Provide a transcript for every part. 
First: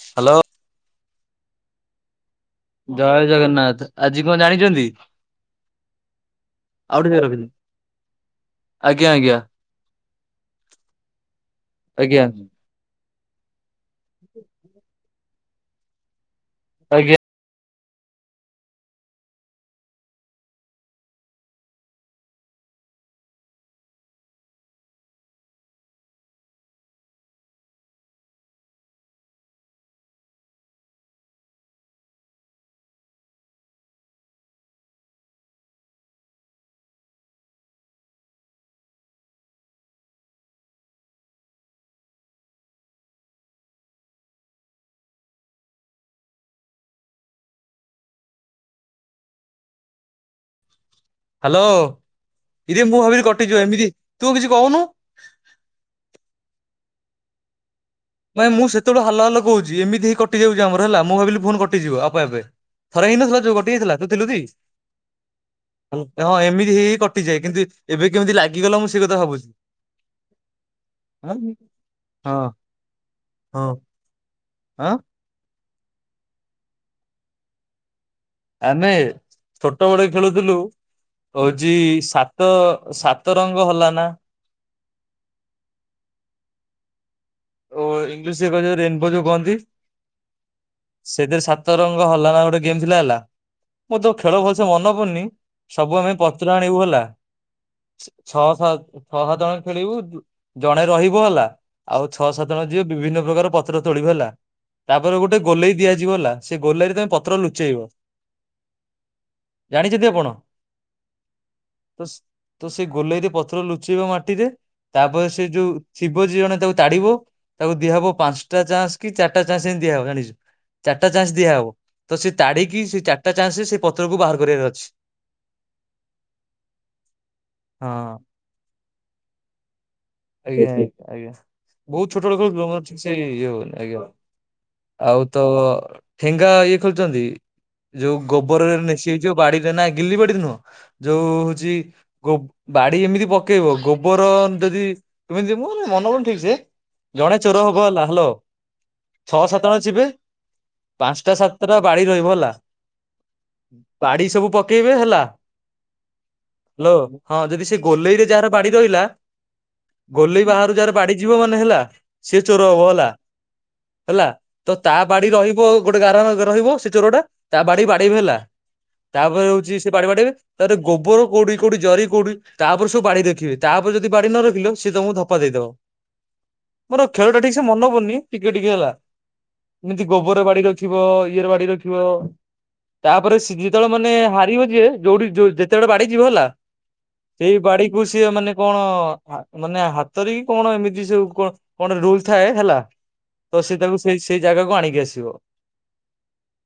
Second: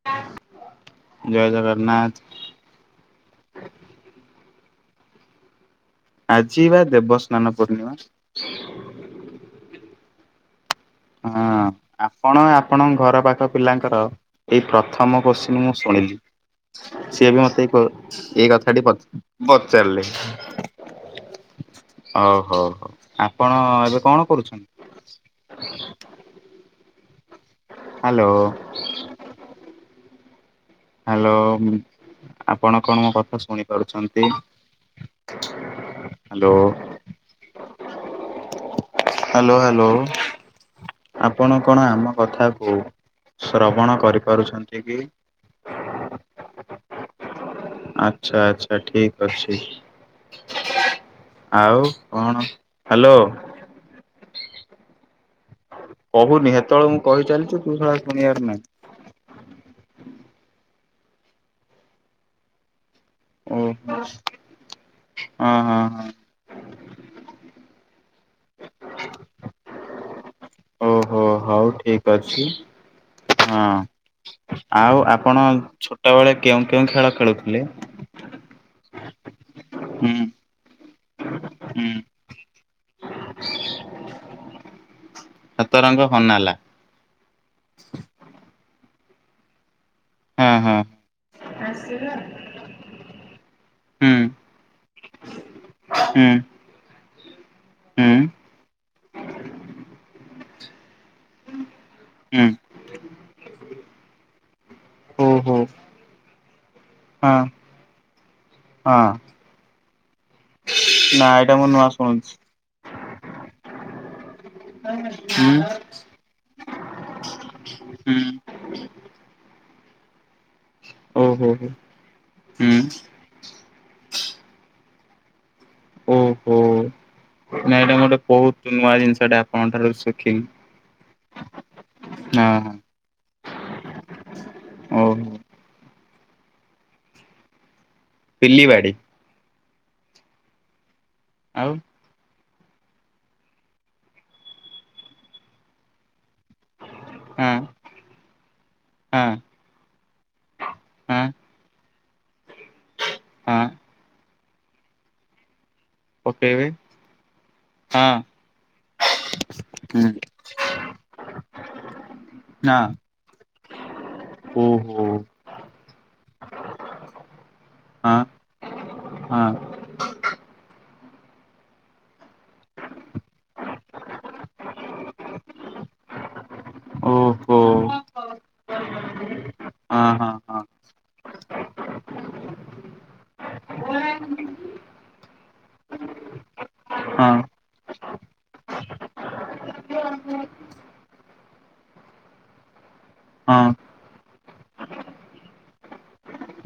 Hello. ଜୟ ଜଗନ୍ନାଥ। ଜୟ ଜଗନ୍ନାଥ। ଆଜି କଣ ଜାଣିଛନ୍ତି? ଆଜି ବା ଆଉ ଟିକେ ରଖିଦେ ଦେବସ୍ନାନ ପୂର୍ଣ୍ଣିମା। ଆଜ୍ଞା ଆଜ୍ଞା। ହଁ ଆଜ୍ଞା ଆପଣ, ଆପଣଙ୍କ ଘର ପାଖ ପିଲାଙ୍କର ଏଇ ପ୍ରଥମ ମୁଁ ଶୁଣିଲି। ଆଜ୍ଞା। ସେ ବି ମତେ ଏ କଥାଟି ପଚାରିଲେ। ଓହୋଃ ହଉ ଆପଣ ଏବେ କଣ କରୁଛନ୍ତି? [inaudible] ହ୍ୟାଲୋ? ହ୍ୟାଲୋ, ଆପଣ କଣ ମୋ କଥା ଶୁଣି ପାରୁଛନ୍ତି? ହ୍ୟାଲୋ? Hello hello? ଆପଣ କଣ ଆମ କଥା କୁ ଶ୍ରବଣ କରିପାରୁଛନ୍ତି କି? ଆଚ୍ଛା ଆଚ୍ଛା ଠିକ ଅଛି। ହ୍ୟାଲୋ ଆଉ କଣ ଇରେ ମୁଁ ହ୍ୟାଲୋ। ଭାବିଲି କଟିଯିବ ଏମିତି ତୁ କିଛି କହୁନୁ? କହୁନି ହେତବେଳୁ ମୁଁ କହି ଚାଲିଛି ତୁ! ! ନାଇଁ ମୁଁ ସେତେବେଳେ ହାଲୋ ହାଲୋ କହୁଛି। ଏମିତି ହେଇ କଟିଯାଉଛି ଆମର ହେଲା, ମୁଁ ଭାବିଲି ଫୋନ କଟିଯିବ ଆପେ ଆପେ। ଥରେ ହେଇନଥିଲା ଯୋଉ କଟି ହେଇଥିଲା ଓହୋ ତୁ ଥିଲୁ ଟି? ହଁ ହଁ ହଁ ଏମିତି ହେଇକ କଟିଯାଏ। କିନ୍ତୁ ଏବେ କେମିତି ଲାଗିଗଲା ମୁଁ ସେ କଥା ଭାବୁଛି। ଓହୋଃ ହଁ ହଉ ଠିକ ଅଛି ହଁ ଆଁ ହଁ ଆଉ ଆପଣ ଛୋଟ ବେଳେ କେଉଁ କେଉଁ ଖେଳ ଖେଳୁଥିଲେ? ଆମେ ଛୋଟ ବେଳେ ହୁଁ ଖେଳୁଥିଲୁ କହୁଛି ହୁଁ ସାତ ସାତ ରଙ୍ଗ ହଲା ନା। ସାତରଙ୍ଗ ହନାଲା। ଓ ଇଂଲିଶ ରେ କଁ ଯୋଉ ରେନବୋ ଯୋଉ କହନ୍ତି। ହଁ ହଁ ସେଇଥେରେ ସାତ ରଙ୍ଗ ହଲାନା ଗୋଟେ ଗେମ୍ ଥିଲା ହେଲା। ମୋର ତ ହୁଁ ଖେଳ ଭଲସେ ମନ ପଡୁନି ସବୁ ଆମେ ହୁଁ ପତ୍ର ଆଣିବୁ ହେଲା ହୁଁ ଛଅ ସ ଛଅ ସାତ ଜଣ ଖେଳିବୁ ଜଣେ ରହିବ ହେଲା। ଆଉ ଛଅ ହୁଁ ସାତ ଜଣ ଯିବେ ବିଭିନ୍ନ ପ୍ରକାର ପତ୍ର ତୋଳିବେ ହେଲା ତାପରେ ଗୋଟେ ଓହୋ ଗୋଲେଇ ଦିଆଯିବ ହେଲା ସେ ଗୋଲେଇ ରେ ତମେ। ହଁ ପତ୍ର ଲୁଚେଇବ ହଁ ଜାଣିଛନ୍ତି ଆପଣ। ନା ଏଇଟା ମୁଁ ନୂଆଁ ତ ଶୁଣୁଛି। ତ ସେ ଗୋଲେଇରେ ପତ୍ର ଲୁଚେଇବ ମାଟିରେ ତାପରେ ସେ ହୁଁ ଯୋଉ ଥି ବ ଯିଏ ଜଣେ ତାକୁ ତାଡିବ ତାକୁ ଦିଆହବ ହୁଁ ପାଂସ ଟା ଚାନ୍ସ କି ଚାରିଟା ଚାନ୍ସ ଏଁତି ଦିଆହବ ଜାଣିଛୁ। ଚାରିଟା ଚାନ୍ସ ଓହୋ ହୋ ଦିଆହବ ତ ସେ ହୁଁ ତାଡିକି ସେ ଚାରିଟା ଚାନ୍ସ ରେ ସେ ପତ୍ର କୁ ବାହାର କରିବାର ଅଛି। ଓ ହୋ। ନାଇଁ ହଁ ଏଇଟା ଗୋଟେ ବହୁତ ନୂଆ ଜିନିଷଟା ଆପଣଙ୍କ ଠାରୁ ସିଖିଲି। ଆଜ୍ଞା ଆଜ୍ଞା ବହୁତ ଛୋଟ ବେଳେ ଖେଳୁ ଥିଲୁ ‌ଆଉ ମୋର ଠିକ୍ ସେ ଇଏ ହଉନି ଆଜ୍ଞା ଆଉ ଓହୋ। ତ ତ ଠେଙ୍ଗା ଇଏ ଖେଳିଛନ୍ତି ଯୋଉ ଗୋବରରେ ପିଲିବାଡି ନେସି ଯୋଉ ବାଡିରେ ନା ଗିଲି ବାଡି ନୁହଁ ଯୋଉ ଆଉ ହଉଛି ଗୋ ବାଡି ଏମିତି ପକେଇବ ଗୋବର ଯଦି ତମେ ଏମତି ମୋର ମନେ ପଡୁନି ଠିକ ସେ। ଜଣେ ହଁ ଚୋର ହବ ହେଲା ହାଲୋ ଛଅ ସାତ ଜଣ ଯିବେ। ପାଂସ ଟା ସାତଟା ଟା ବାଡି ରହିବ ହେଲା। ହଁ। ବାଡ଼ି ସବୁ ପକେଇବେ ହେଲା। ହାଲୋ ହଁ ଯଦି ସେ ଗୋଲେଇ ରେ ଯାହାର ବାଡି ରହିଲା। ଗଲେଇ ବାହାରୁ ଯାହାର ବାଡି ଯିବ ମାନେ ହେଲା ସିଏ ଚୋର ହବ ହେଲା ହେଲା।। ତ ତା ବାଡି ରହିବ ଗୋଟେ ଗାର ରହିବ ସେ ଚୋର ଟା ତା ବାଡିକି ବାଡେଇ ବୁ ହେଲା। ତାପରେ ହଉଛି ସେ ବିଡି ବାଡେଇବେ ତାପରେ ଗୋବର କୋଉଠି, କୋଉଠି, ଜରି କୋଉଠି। ତାପରେ ସବୁ ବାଡି ରଖିବେ ତାପରେ ଯଦି ବାଡି ନ ରଖିଲ ସିଏ ତମକୁ ଧପା ଦେଇଦବ। ମୋର ଆଉ ଖେଳ ଟା ଠିକ ସେ ମନେ ପଡୁନି ଟିକେ, ଟିକେ ହେଲା। ଏମିତି ହଁ ହଁ ଗୋବର ରେ ହଁ ବାଡି ରଖିବ ଇଏ ରେ ବାଡି ରଖିବ। ତାପରେ ସି ଯେତେବେଳେ ମାନେ ହାରିବ ଯିଏ ଯୋଉଠି ଯେତେ ବାଟ ବାଡେଇ ଥିବ ହେଲା। ହଁ ସେଇ ବାଡିକୁ ସିଏ ମାନେ କଣ ହା ମାନେ ହାତରେ କି କଣ ଏମିତି। ତି ସବୁ କଣ କଣ ରୁଲ ଥାଏ ହେଲା। ତ ହଁ ସେ ତାକୁ ସେ ସେଇ ଜାଗାକୁ ଆଣିକି ଆସିବ।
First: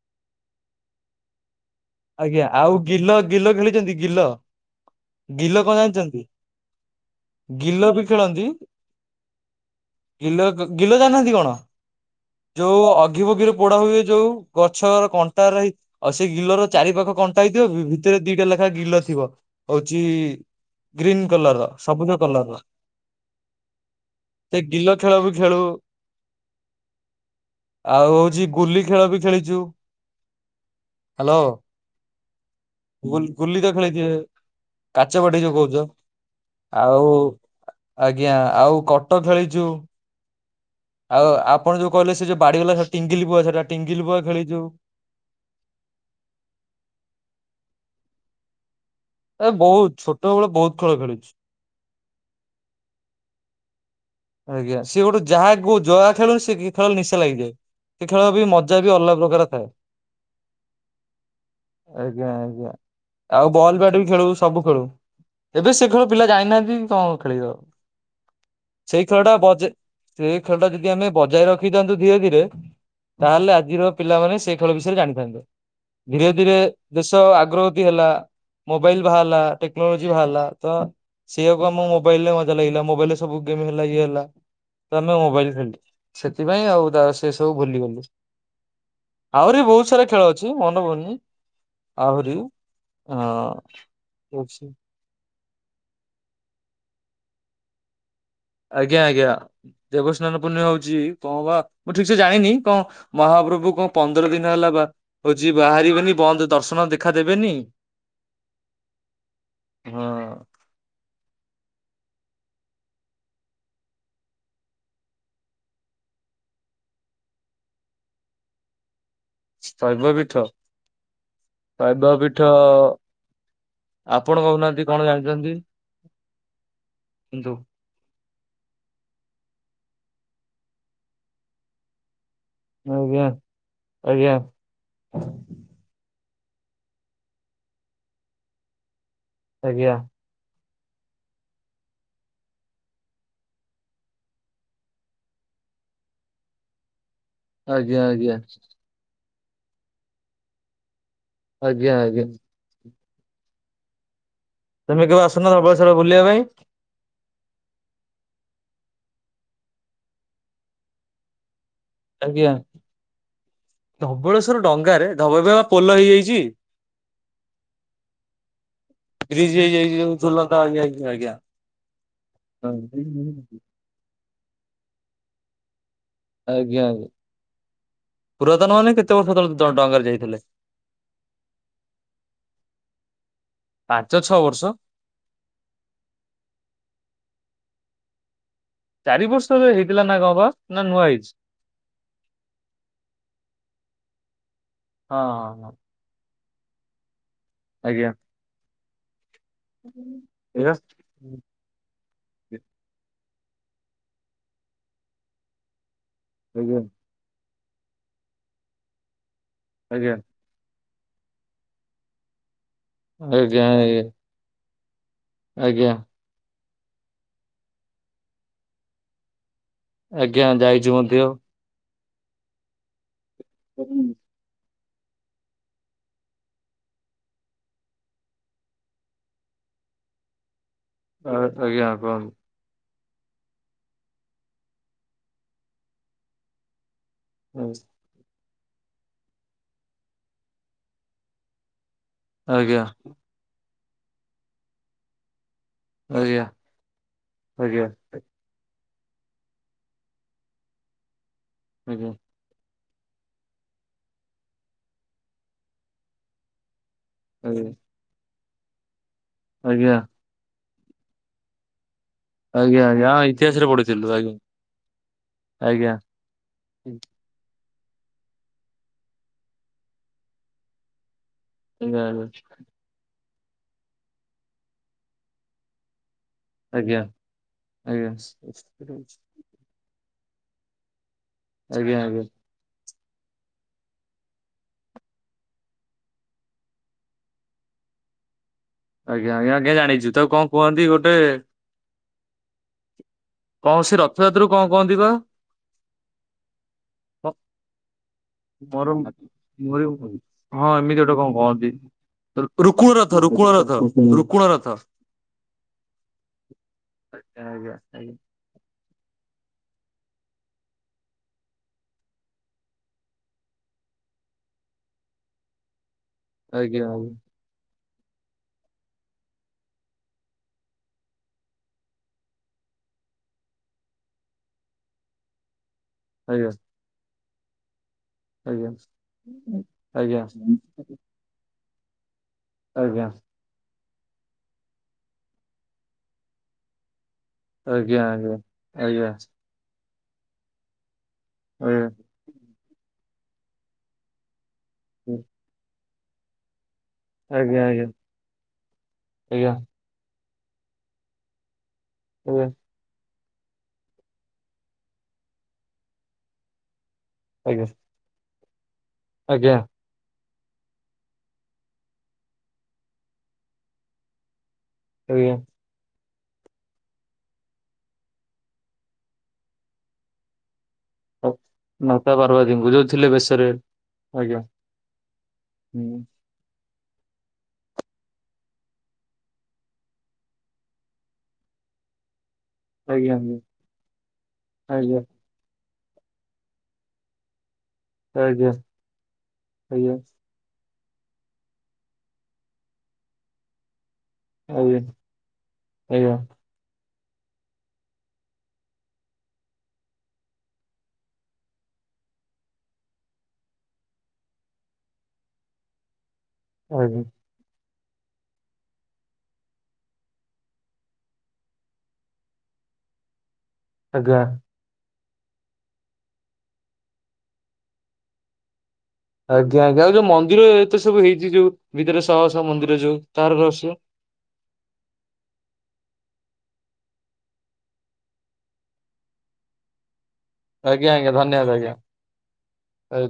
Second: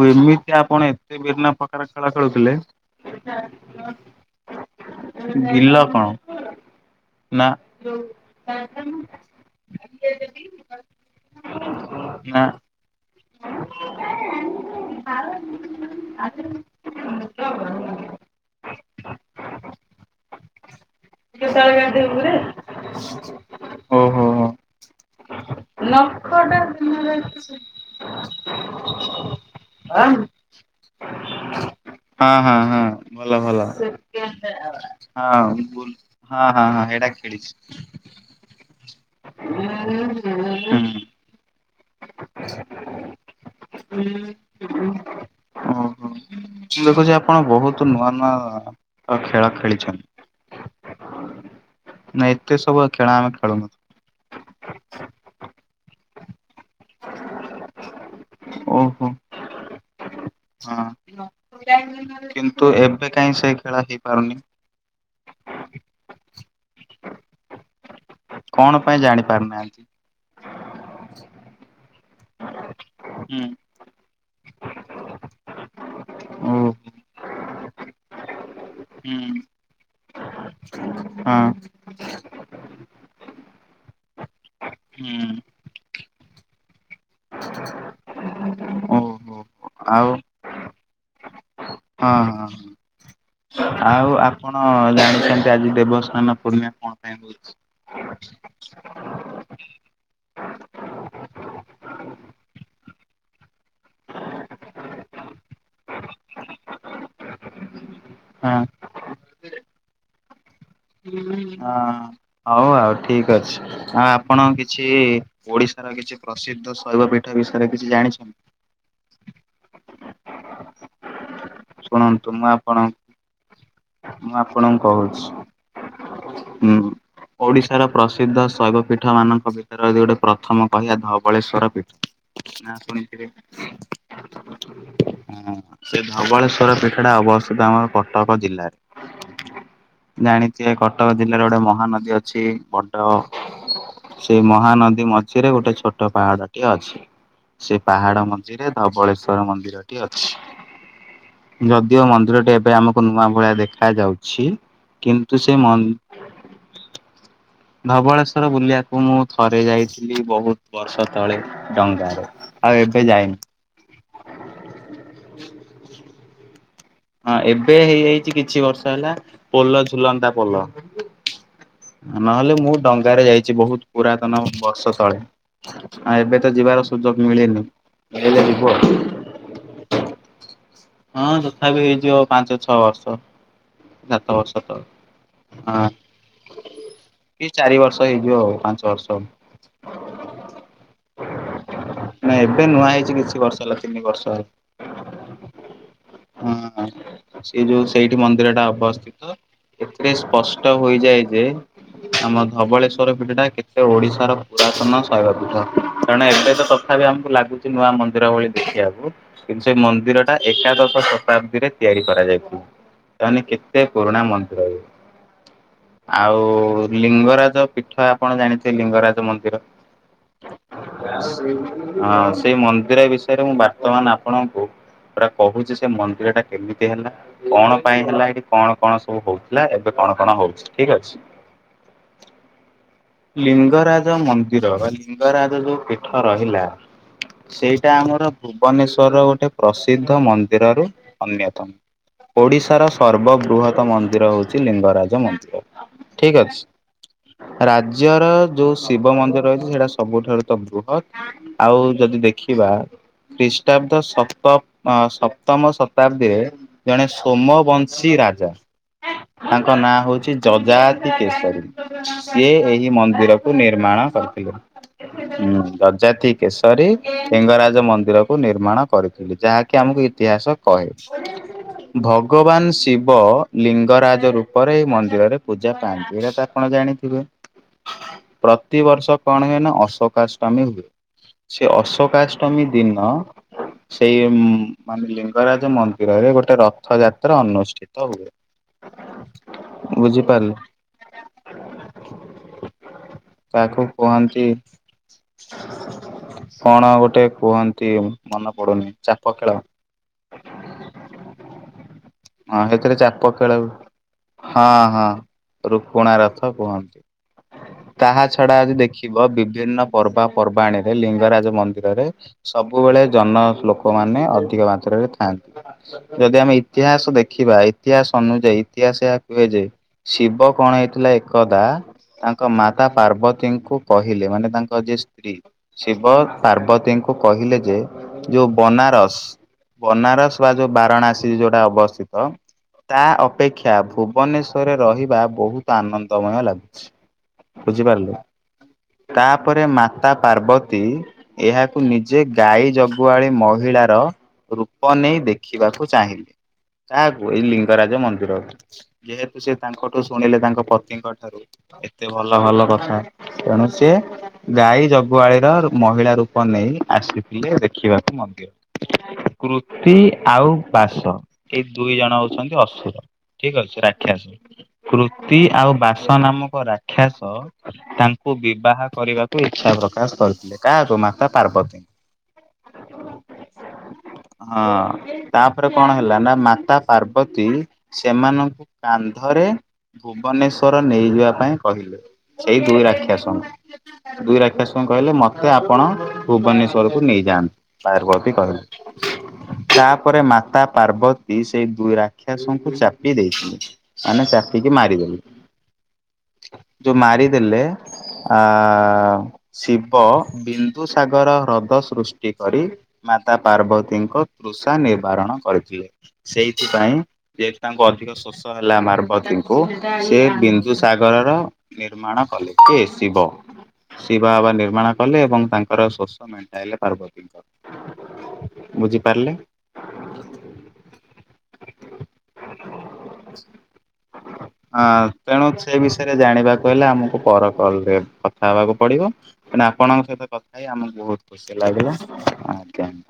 ଓ ଏମିତି ଆପଣ ଏତେ ଭିନ୍ନ ପ୍ରକାର ଖେଳ ଆଜ୍ଞା ଖେଳୁଥିଲେ। ଆଉ ଗିଲ ଗିଲ ଖେଳିଛନ୍ତି ଗିଲ। ଗିଲ କଁ ଜାଣିଛନ୍ତି ନା ଗିଲ ବି ଖେଳନ୍ତି। ଗିଲ ଗିଲ ଜାନାହାନ୍ତି କଣ। ନା ଯୋଉ ଅଗି ଫଗିରେ ପୋଡା ହୁଏ ଯୋଉ ଗଛର କଣ୍ଟା ରହି। ଆଉ ସେ ଗିଲର ଚାରି ପାଖ କଣ୍ଟା ହେଇଥିବ ଭି ଭିତରେ ଦିଟା ଲେଖାଁ ଗିଲ ଥିବ ହଉଛି। ଗ୍ରୀନ୍ କଲର ର ସବୁଜ କଲର ର। ହ ସେ ଗିଲ ଖେଳ ବି ଖେଳୁ। [unintelligible] ଆଉ ହଉଛି ଗୁଲି ଖେଳ ବି ଖେଳିଛୁ। ଅନ। ହାଲୋ। ହଁ ହଁ ହଁ। ଗୁଲ୍ ଭଲ ଭଲ ଗୁଲି ତ ଖେଳିଥିବେ କାଚ ବାଟି ହଁ ଯୋଉ କହୁଛ ବୁଲ ହଁ ହଁ ହଁ ଏଇଟା ଆଉ। ଖେଳିଛି ଆଜ୍ଞା ଆଉ କଟ ଖେଳିଛୁ। ହୁଁ। ଆଉ ଆପଣ ଯୋଉ କହିଲେ ସେ ଯୋଉ ବାଡ଼ିବାଲା ସେ ଟିଙ୍ଗିଲି ବୁଆ ସେଟା ଟିଙ୍ଗିଲି ବୁଆ ଖେଳି ଯୋଉ ଓହୋ ମୁଁ ଦେଖୁଛି ଆପଣ ବହୁତ ନୂଆ ନୂଆ ଖେଳ ଏ ଖେଳିଛନ୍ତି ବହୁତ ଛୋଟ ବେଳେ ବହୁତ ଖେଳ ଖେଳିଛୁ। ନାଇଁ ଏତେ ସବୁ ଖେଳ ଆମେ ଖେଳୁନୁ। ଆଜ୍ଞା ସିଏ ଗୋଟେ ଯାହା କୁହ ଯଆ ଖେଳୁନ ସେ ଖେଳରେ ନିଶା ଲାଗିଯାଏ। ସେ ଖେଳ ବି ମଜା ବି ଓହୋ ଅଲଗା ପ୍ରକାର ଥାଏ। ହଁ। ଆଜ୍ଞା କିନ୍ତୁ ଏବେ କାଇଁ ସେ ଖେଳ ହେଇପାରୁନି? ବୁ ଖେଳୁ। ଏବେ ସେ ଖେଳ ପିଲା ଜାଇନାହାନ୍ତି କଣ ଖେଳିବ ଆଉ। କଣ ପାଇଁ ସେଇ ଖେଳ ଜାଣି ଟା ବଜ ପାରୁନାହାନ୍ତି। ସେଇ ଖେଳ ଟା ଯଦି ଆମେ ବଜାୟ ରଖିଥାନ୍ତୁ ଧୀରେ ଧୀରେ ହୁଁ ତାହେଲେ ଆଜିର ପିଲାମାନେ ସେ ଖେଳ ବିଷୟରେ ଜାଣିଥାନ୍ତୁ। ଧୀରେ ଧୀରେ ଓହୋ ଦେଶ ଆଗ୍ରଗତି ହେଲା। ମୋବାଇଲ ବାହାରିଲା ହୁଁ ଟେକ୍ନୋଲୋଜି ବାହାରିଲା ତ ହଁ ସେଇଆକୁ ଆମକୁ ମୋବାଇଲ ରେ ମଜା ଲାଗିଲା ମୋବାଇଲ ରେ ସବୁ ଗେମ ହେଲା ଇଏ ହେଲା। ତ ଆମେ ହୁଁ ମୋବାଇଲ ଖେଳିଲୁ ସେଥିପାଇଁ ଆଉ ତ ସେ ସବୁ ଭୁଲି ଗଲୁ। ଓହୋ। ଆହୁରି ବି ବହୁତ ସାରା ଆଉ ଖେଳ ଅଛି ମନପଡୁନି। ହଁ ଆହୁରି ହଁ ହଁ ଅଛି ଆ ଡାଲି ଦେବସ୍ନାନ ପୂର୍ଣ୍ଣିମା କଣ ପାଇଁ ହଉଛି? ଆଜ୍ଞା ଆଜ୍ଞା। ଦେବସ୍ନାନ ପୂର୍ଣ୍ଣିମା ହଉଛି କଣ ବା ମୁଁ ଠିକ୍ ସେ ଜାଣିନି କଣ? ମହାପ୍ରଭୁ କଣ ପନ୍ଦର ଦିନ ହେଲା ବା ହଉଛି ବାହାରିବେନି ବନ୍ଦ ଦର୍ଶନ ଦେଖା ଦେବେନି ହାଁ। ହଁ। ହଁ। ହଉ ଠିକ୍ ଅଛି। ଆ ଆପଣ କିଛି ଓଡ଼ିଶାର କିଛି ପ୍ରସିଦ୍ଧ ଶୈବ ପୀଠ ବିଷୟରେ କିଛି ଜାଣିଛନ୍ତି? ଶୈବ ପୀଠ ଶୈବ ଶୁଣନ୍ତୁ ମୁଁ ପୀଠ ଆପଣ ମୁଁ ଆପଣ ଆପଣଙ୍କୁ କହୁନାହାନ୍ତି କଣ କହୁଛି ଜାଣିଛନ୍ତି ଉ କିନ୍ତୁ? ଓଡ଼ିଶାର ପ୍ରସିଦ୍ଧ ଶୈବ ପୀଠ ମାନଙ୍କ ଭିତରେ ଯଦି ଗୋଟେ ପ୍ରଥମ କହିବା ଧବଳେଶ୍ୱର ପୀଠ। ନାଁ ଆଜ୍ଞା ଶୁଣିଥିବେ ଆଜ୍ଞା ହଁ। ସେ ଧବଳେଶ୍ଵର ପିଠ ଟା ଅବସ୍ଥିତ ଆମ କଟକ ଜିଲ୍ଲାରେ। ଆଜ୍ଞା। ଜାଣିଥିବେ କଟକ ଜିଲ୍ଲାରେ ଗୋଟେ ମହାନଦୀ ଅଛି ବଡ ସେଇ ମହାନଦୀ ମଝିରେ ଗୋଟେ ଛୋଟ ପାହାଡ଼ ଟିଏ ଅଛି ସେ ଆଜ୍ଞା ପାହାଡ଼ ଆଜ୍ଞା ମଝିରେ ଧବଳେଶ୍ଵର ମନ୍ଦିରଟି ଅଛି ଆଜ୍ଞା ଯଦିଓ ଆଜ୍ଞା ମନ୍ଦିରଟି ଏବେ ଆମ କୁ ନୂଆ ଭଳିଆ ଦେଖା ଯାଉଛି ତମେ କେବେ କିନ୍ତୁ ଆସୁନ ସେ ଧବଳେଶ୍ୱର ମନ ବୁଲିବା ପାଇଁ ଧବଳେଶ୍ଵର ବୁଲିବାକୁ ମୁଁ ଥରେ ଯାଇଥିଲି ବହୁତ ବର୍ଷ ତଳେ। ଡଙ୍ଗା ରେ ଆଉ ଏବେ ଯାଇନି। ଧବଳେଶ୍ଵର ଡଙ୍ଗାରେ ଧବଳେଶ୍ଵର ପୋଲ ହେଇଯାଇଛି। ହଁ ଏବେ ହେଇଯାଇଛି କିଛି ବର୍ଷ ହେଲା ବ୍ରିଜ ପୋଲ ହେଇଯାଇଛି ଯୋଉ ଝୁଲନ୍ତା ପୋଲ। ଆଜ୍ଞା ଆଜ୍ଞା ଆଜ୍ଞା। ନହେଲେ ମୁଁ ଡଙ୍ଗାରେ ଯାଇଛି ବହୁତ ପୁରାତନ ବର୍ଷ ତଳେ। ଆ ଏବେ ତ ଆଜ୍ଞା ଯିବାର ଆଜ୍ଞା ସୁଯୋଗ ମିଳିନି ମିଳିଲେ ଯିବୁ ଆଉ। ତ ଡଙ୍ଗାରେ ଯାଇଥିଲେ। ହଁ ଯଥା ବିି ହେଇଯିବ ପାଞ୍ଚ ଛଅ ବର୍ଷ ପାଞ୍ଚ ସାତ ଛଅ ବର୍ଷ ତଳେ। ହଁ କି ଚାରି ବର୍ଷ ହେଇଯିବ ଆଉ ପାଞ୍ଚ ଚାରି ବର୍ଷ ରେ ହେଇଥିଲା ନା କ ବା ନା ନୂଆ ହେଇଛି? ନାଇଁ ଏବେ ନୂଆ ହେଇଛି କିଛି ବର୍ଷ ହେଲା ତିନି ବର୍ଷ ହେଲା। ହଁ ହଁ। ହଁ ସେ ଯୋଉ ଆଜ୍ଞା ସେଇଠି ମନ୍ଦିର ଟା ଅବସ୍ଥିତ। ଏଥିରେ ଏଇଆ ସ୍ପଷ୍ଟ ହୋଇଯାଏ ଯେ ଆମ ଧବଳେଶ୍ଵର ପୀଠ ଟା କେତେ ଓଡିଶାର ପୁରାତନ ଶୈବ ପୀଠ। କାରଣ ଏବେ ତ ଆଜ୍ଞା ତଥା ବିି ଆମକୁ ଲାଗୁଛି ନୂଆ ମନ୍ଦିର ଭଳି ଦେଖିବାକୁ କିନ୍ତୁ ସେ ଆଜ୍ଞା। ମନ୍ଦିର ଏକାଦଶ ଶତାବ୍ଦୀରେ ତିଆରି କରାଯାଇଛି। ଆଜ୍ଞା ଆଜ୍ଞା। ତା ମନ୍ତ ରେ ଆଜ୍ଞା। ଆଉ ଲିଙ୍ଗରାଜ ପୀଠ ଆପଣ ଜାଣିଥିବେ ଲିଙ୍ଗରାଜ ମନ୍ଦିର? ଆଜ୍ଞା ଯାଇଛୁ ମଧ୍ୟ। ହଁ ସେଇ ମନ୍ଦିର ବିଷୟରେ ମୁଁ ବାର୍ତ୍ତମାନ ଆ ଆପଣଙ୍କୁ ପୁରା କହୁଛି ସେ ମନ୍ଦିର ଟା କେମିତି ହେଲା? କଣ ପାଇଁ ହେଲା ହେଠି କଣ କଣ ସବୁ ହଉଥିଲା ଏବେ କଣ କଣ ହଉଛି? ଠିକ ଅଛି। ଆ ଆଜ୍ଞା କୁହନ୍ତୁ। ଲିଙ୍ଗରାଜ ମନ୍ଦିର ବା ଲିଙ୍ଗରାଜ ଯୋଉ ପୀଠ ରହିଲା। ସେଇଟା ଆମର ଭୁବନେଶ୍ଵରର ଗୋଟେ ପ୍ରସିଦ୍ଧ ମନ୍ଦିରରୁ ଅନ୍ୟତମ। ଆଜ୍ଞା ଓଡ଼ିଶାର ସର୍ବବୃହତ ମନ୍ଦିର ହଉଛି ଲିଙ୍ଗରାଜ ମନ୍ଦିର। ଠିକ୍ ଆଜ୍ଞା ଅଛି ଆଜ୍ଞା। ରାଜ୍ୟର ଯୋଉ ଶିବ ମନ୍ଦିର ରହିଛି ସେଇଟା ସବୁଠାରୁ ତ ବୃହତ୍ ଆଉ ଆଜ୍ଞା ଯଦି ଦେଖି ଦେଖିବା ଖ୍ରୀଷ୍ଟାବ୍ଦ୍ ସପ୍ତ-ସପ୍ତମ ଶତାବ୍ଦୀରେ ଜଣେ ଆଜ୍ଞା ତୋମବଂଶୀ ରାଜା ଆଜ୍ଞା ତାଙ୍କ ନାଁ ଆଜ୍ଞା ହଉଛି ଯଜାତି କେଶରୀ। ସିଏ ଏହି ଆଜ୍ଞା ହଁ ମନ୍ଦିରକୁୁ ଇତିହାସରେ ନିର୍ମାଣ ପଢିଥିଲୁ ଆଜ୍ଞା କରିଥିଲେ ଉଁ ଆଜ୍ଞା। ଜଜାତି କେଶରୀ ଲିଙ୍ଗରାଜ ମନ୍ଦିରକୁ ନିର୍ମାଣ କରିଥିଲି ଯାହାକି ଆମକୁ ଇତିହାସ। କହେ ଆଜ୍ଞା ଆଜ୍ଞା ଭଗବାନ୍ ଶିବ ଲିଙ୍ଗରାଜ ରୂପରେ ଏଇ ମନ୍ଦିରରେ ପୂଜା ପାଆନ୍ତି ଏରା ତାର ଆପଣ ଆଜ୍ଞା ଜାଣିଥିବେ ଆଜ୍ଞା ପ୍ରତିିବର୍ଷ କଣ ହୁଏ ନା ଅଶୋକଷ୍ଟମୀ ହୁଏ। ସେ ଆଜ୍ଞା। ଆଜ୍ଞା ଆଜ୍ଞା ଅଶୋକଷ୍ଟମୀ ଦିନ ସେଇ ମାନେ ଲିଙ୍ଗରାଜ ମନ୍ଦିରରେ ଗୋଟେ ରଥ ଯାତ୍ରା ଅନୁଷ୍ଠିତ ହୁଏ। ଆଜ୍ଞା ଆଜ୍ଞା ଆଜ୍ଞା ଜାଣିଛୁତ କଣ ବୁଝିପାରିଲେ କୁହନ୍ତି ଗୋଟେ କଣ ତାକୁ ସେ କୁହନ୍ତି ରଥଯାତ୍ରାକୁ କଣ କହନ୍ତି ବା? କଣ ଆଉ ଗୋଟେ କୁହନ୍ତି ମନେ ମୋର ପଡୁନି ଚାପ ଖେଳ ମୋର ହଁ ଏମିତି ଗୋଟେ କଣ କହନ୍ତି ହଁ ରୁକୁ ସେଥିରେ ରଥ ଚାପ ଖେଳ ରୁକୁଣ ରଥ ରୁକୁଣ ହଁ ରଥ ହଁ ରୁକୁଣା ରଥ କୁହନ୍ତି ଆଜ୍ଞା ଆଜ୍ଞା ତାହା ତା ଛଡ଼ା ଆଜି ଦେଖିବ ବିଭିନ୍ନ ପର୍ବାପର୍ବାଣୀ ରେ ଲିଙ୍ଗରାଜ ମନ୍ଦିରରେ ସବୁବେଳେ ଜନ ଲୋକ ମାନେ ଅ ଚିକେ ମାତ୍ରାରେ ଥାଆନ୍ତି ଯଦି ଆମେ ଆଜ୍ଞା ଇତିହାସ ଦେଖି ଦେଖିବା ଇତିହାସ ଅନୁଯାୟୀ ଇତିହାସ ଏହା କୁହେ ଯେ ଶିବ କଣ ହେଇଥିଲା ଏକଦା ତାଙ୍କ ମାତା ପାର୍ବତୀଙ୍କୁ କହିଲେ ମାନେ ତାଙ୍କ ଯିଏ ସ୍ତ୍ରୀ ଶିବ ଆଜ୍ଞା ପାର୍ବତୀଙ୍କୁ କହିଲେ ଯେ ଯୋଉ ଆଜ୍ଞା ବନାରସ୍ ଆଜ୍ଞା ଆଜ୍ଞା ବନାରସ ବା ଯୋଉ ବାରାଣାସୀ ଯୋଉଟା ଅବସ୍ଥିତ ତା ଆଜ୍ଞା। ଅ ଅପେକ୍ଷା ଭୁବନେଶ୍ଵରରେ ରହିବା ବହୁତ୍ ଆନନ୍ଦମୟ ଲାଗୁଛି। ଆଜ୍ଞା ବୁଝିପାରିଲୁ ଆଜ୍ଞା ଆଜ୍ଞା ତାପରେ ମାତା ପାର୍ବତୀ ଏହାକୁ ନି ଯେ ଗାଈ ଜଗୁଆଳି ମହିଳାର ରୂପ ନେଇ ଦେଖିବାକୁ ଚାହିଁଲେ। କାହାକୁ ଏଇ ଆଜ୍ଞା ଆଜ୍ଞା ଲିଙ୍ଗରାଜ ମନ୍ଦିର ଯେହେତୁ ଆଜ୍ଞା ସେ ତାଙ୍କଠୁ ତୁ ଶୁଣିଲେ ତାଙ୍କ ପତିଙ୍କ ଠାରୁ ଏତେ ଭଲ ଆଜ୍ଞା ଭଲ କଥା। ତେଣୁ ସେ ଗାଈ ଜଗୁଆଳି ର ମହିଳା ରୂପ ନେଇ ଆସିଥିଲେ ଆଜ୍ଞା ଦେଖିବାକୁ। ମଧ୍ୟ ଆଜ୍ଞା ଆଜ୍ଞା କୃତି ଆଉ ବାସ ଏଇ ଦୁଇ ଜଣ ହଉଛନ୍ତି ଅସୁର ଠିକ୍ ଅଛି ରାକ୍ଷାସ। ଆଜ୍ଞା କୃତି ଆଉ ବାସ ସ ନାମକ ରାକ୍ଷାସ ତାଙ୍କୁ ବିବାହ କରିବାକୁ ଇଚ୍ଛା ପ୍ରକାଶ କରିଥିଲେ। କାହାକୁ ମାତା ପାର୍ବତୀଙ୍କୁ। [unintelligible] ଯୋଉ ଥିଲେ ବେଶରେ ଆଜ୍ଞା ହଁ ତାପରେ କଣ ହୁଁ, ହେଲା ନା ମାତା ପାର୍ବତୀ ସେମାନଙ୍କୁ କାନ୍ଧରେ ଭୁବନେଶ୍ଵର ନେଇଯିବା ପାଇଁ କହିଲେ। ସେଇ ଦୁଇ ଆଜ୍ଞା ରାକ୍ଷସ ଆଜ୍ଞା ଦୁଇ ରାକ୍ଷାସନ ଆଜ୍ଞା କହିଲେ ମ ମତେ ଆପଣ ଭୁବନେଶ୍ଵରକୁୁ ନେଇଯାଆନ୍ତୁ ପାର୍ବତୀ ଆଜ୍ଞା କହିଲେ ଆଜ୍ଞା ତାପରେ ମାତା ପାର୍ବତୀ ସେଇ ଦୁଇ ରାକ୍ଷସଙ୍କୁ ଚାପି ଦେଇଥିଲେ। ମନେ ଆଜ୍ଞା ଚାପିକି ଆଜ୍ଞା ମାରିଦେଲି ଯୋଉ ମାରିଦେଲେ ଆଃ ଶିବ ବିନ୍ଦୁ ସାଗର ହ୍ରଦ ସୃଷ୍ଟି କରି ମାତା ପାର୍ବ ତିଙ୍କ ତୃଷା ନିବାରଣ କରିଥିଲେ ସେଇଥିପାଇଁ ଆଜ୍ଞା ଯେ ତାଙ୍କୁ ଅଧିକ ଶୋଷ ହେଲା ମାର୍ବତୀଙ୍କୁ ସେ ବିନ୍ଦୁ ସାଗରର ନିର୍ମାଣ କଲେ କିଏ ଶିବ। ଆଜ୍ଞା ଶିବା ଆବା ନିର୍ମାଣ କଲେ ଏବଂ ତାଙ୍କର ଶୋଷ ମେଣ୍ଟାଇଲେ ପାର୍ବତୀଙ୍କର। ବୁଝି ଆଜ୍ଞା ଆଜ୍ଞା ଆଉ ଯୋଉ ମନ୍ଦିର ଏତ ସବୁ ହେଇଛି ଯୋଉ ଭିତରେ ଶହ ଶହ ମନ୍ଦିର ଯୋଉ ତାର ରହସ୍ୟ? ହଁ ହଁ ତେଣୁ ସେ ବିଷୟରେ ଜାଣିବାକୁ ହେଲେ ଆମକୁ ପର କଲରେ କଥା ହେବାକୁ ପଡିବ। ମାନେ ଆପଣଙ୍କ ସହିତ କଥା ହେଇ ଆଜ୍ଞା ଆମକୁ ଆଜ୍ଞା ବହୁତ ଧନ୍ୟବାଦ ଖୁସି ଆଜ୍ଞା ଲାଗିଲା ଆଜ୍ଞା।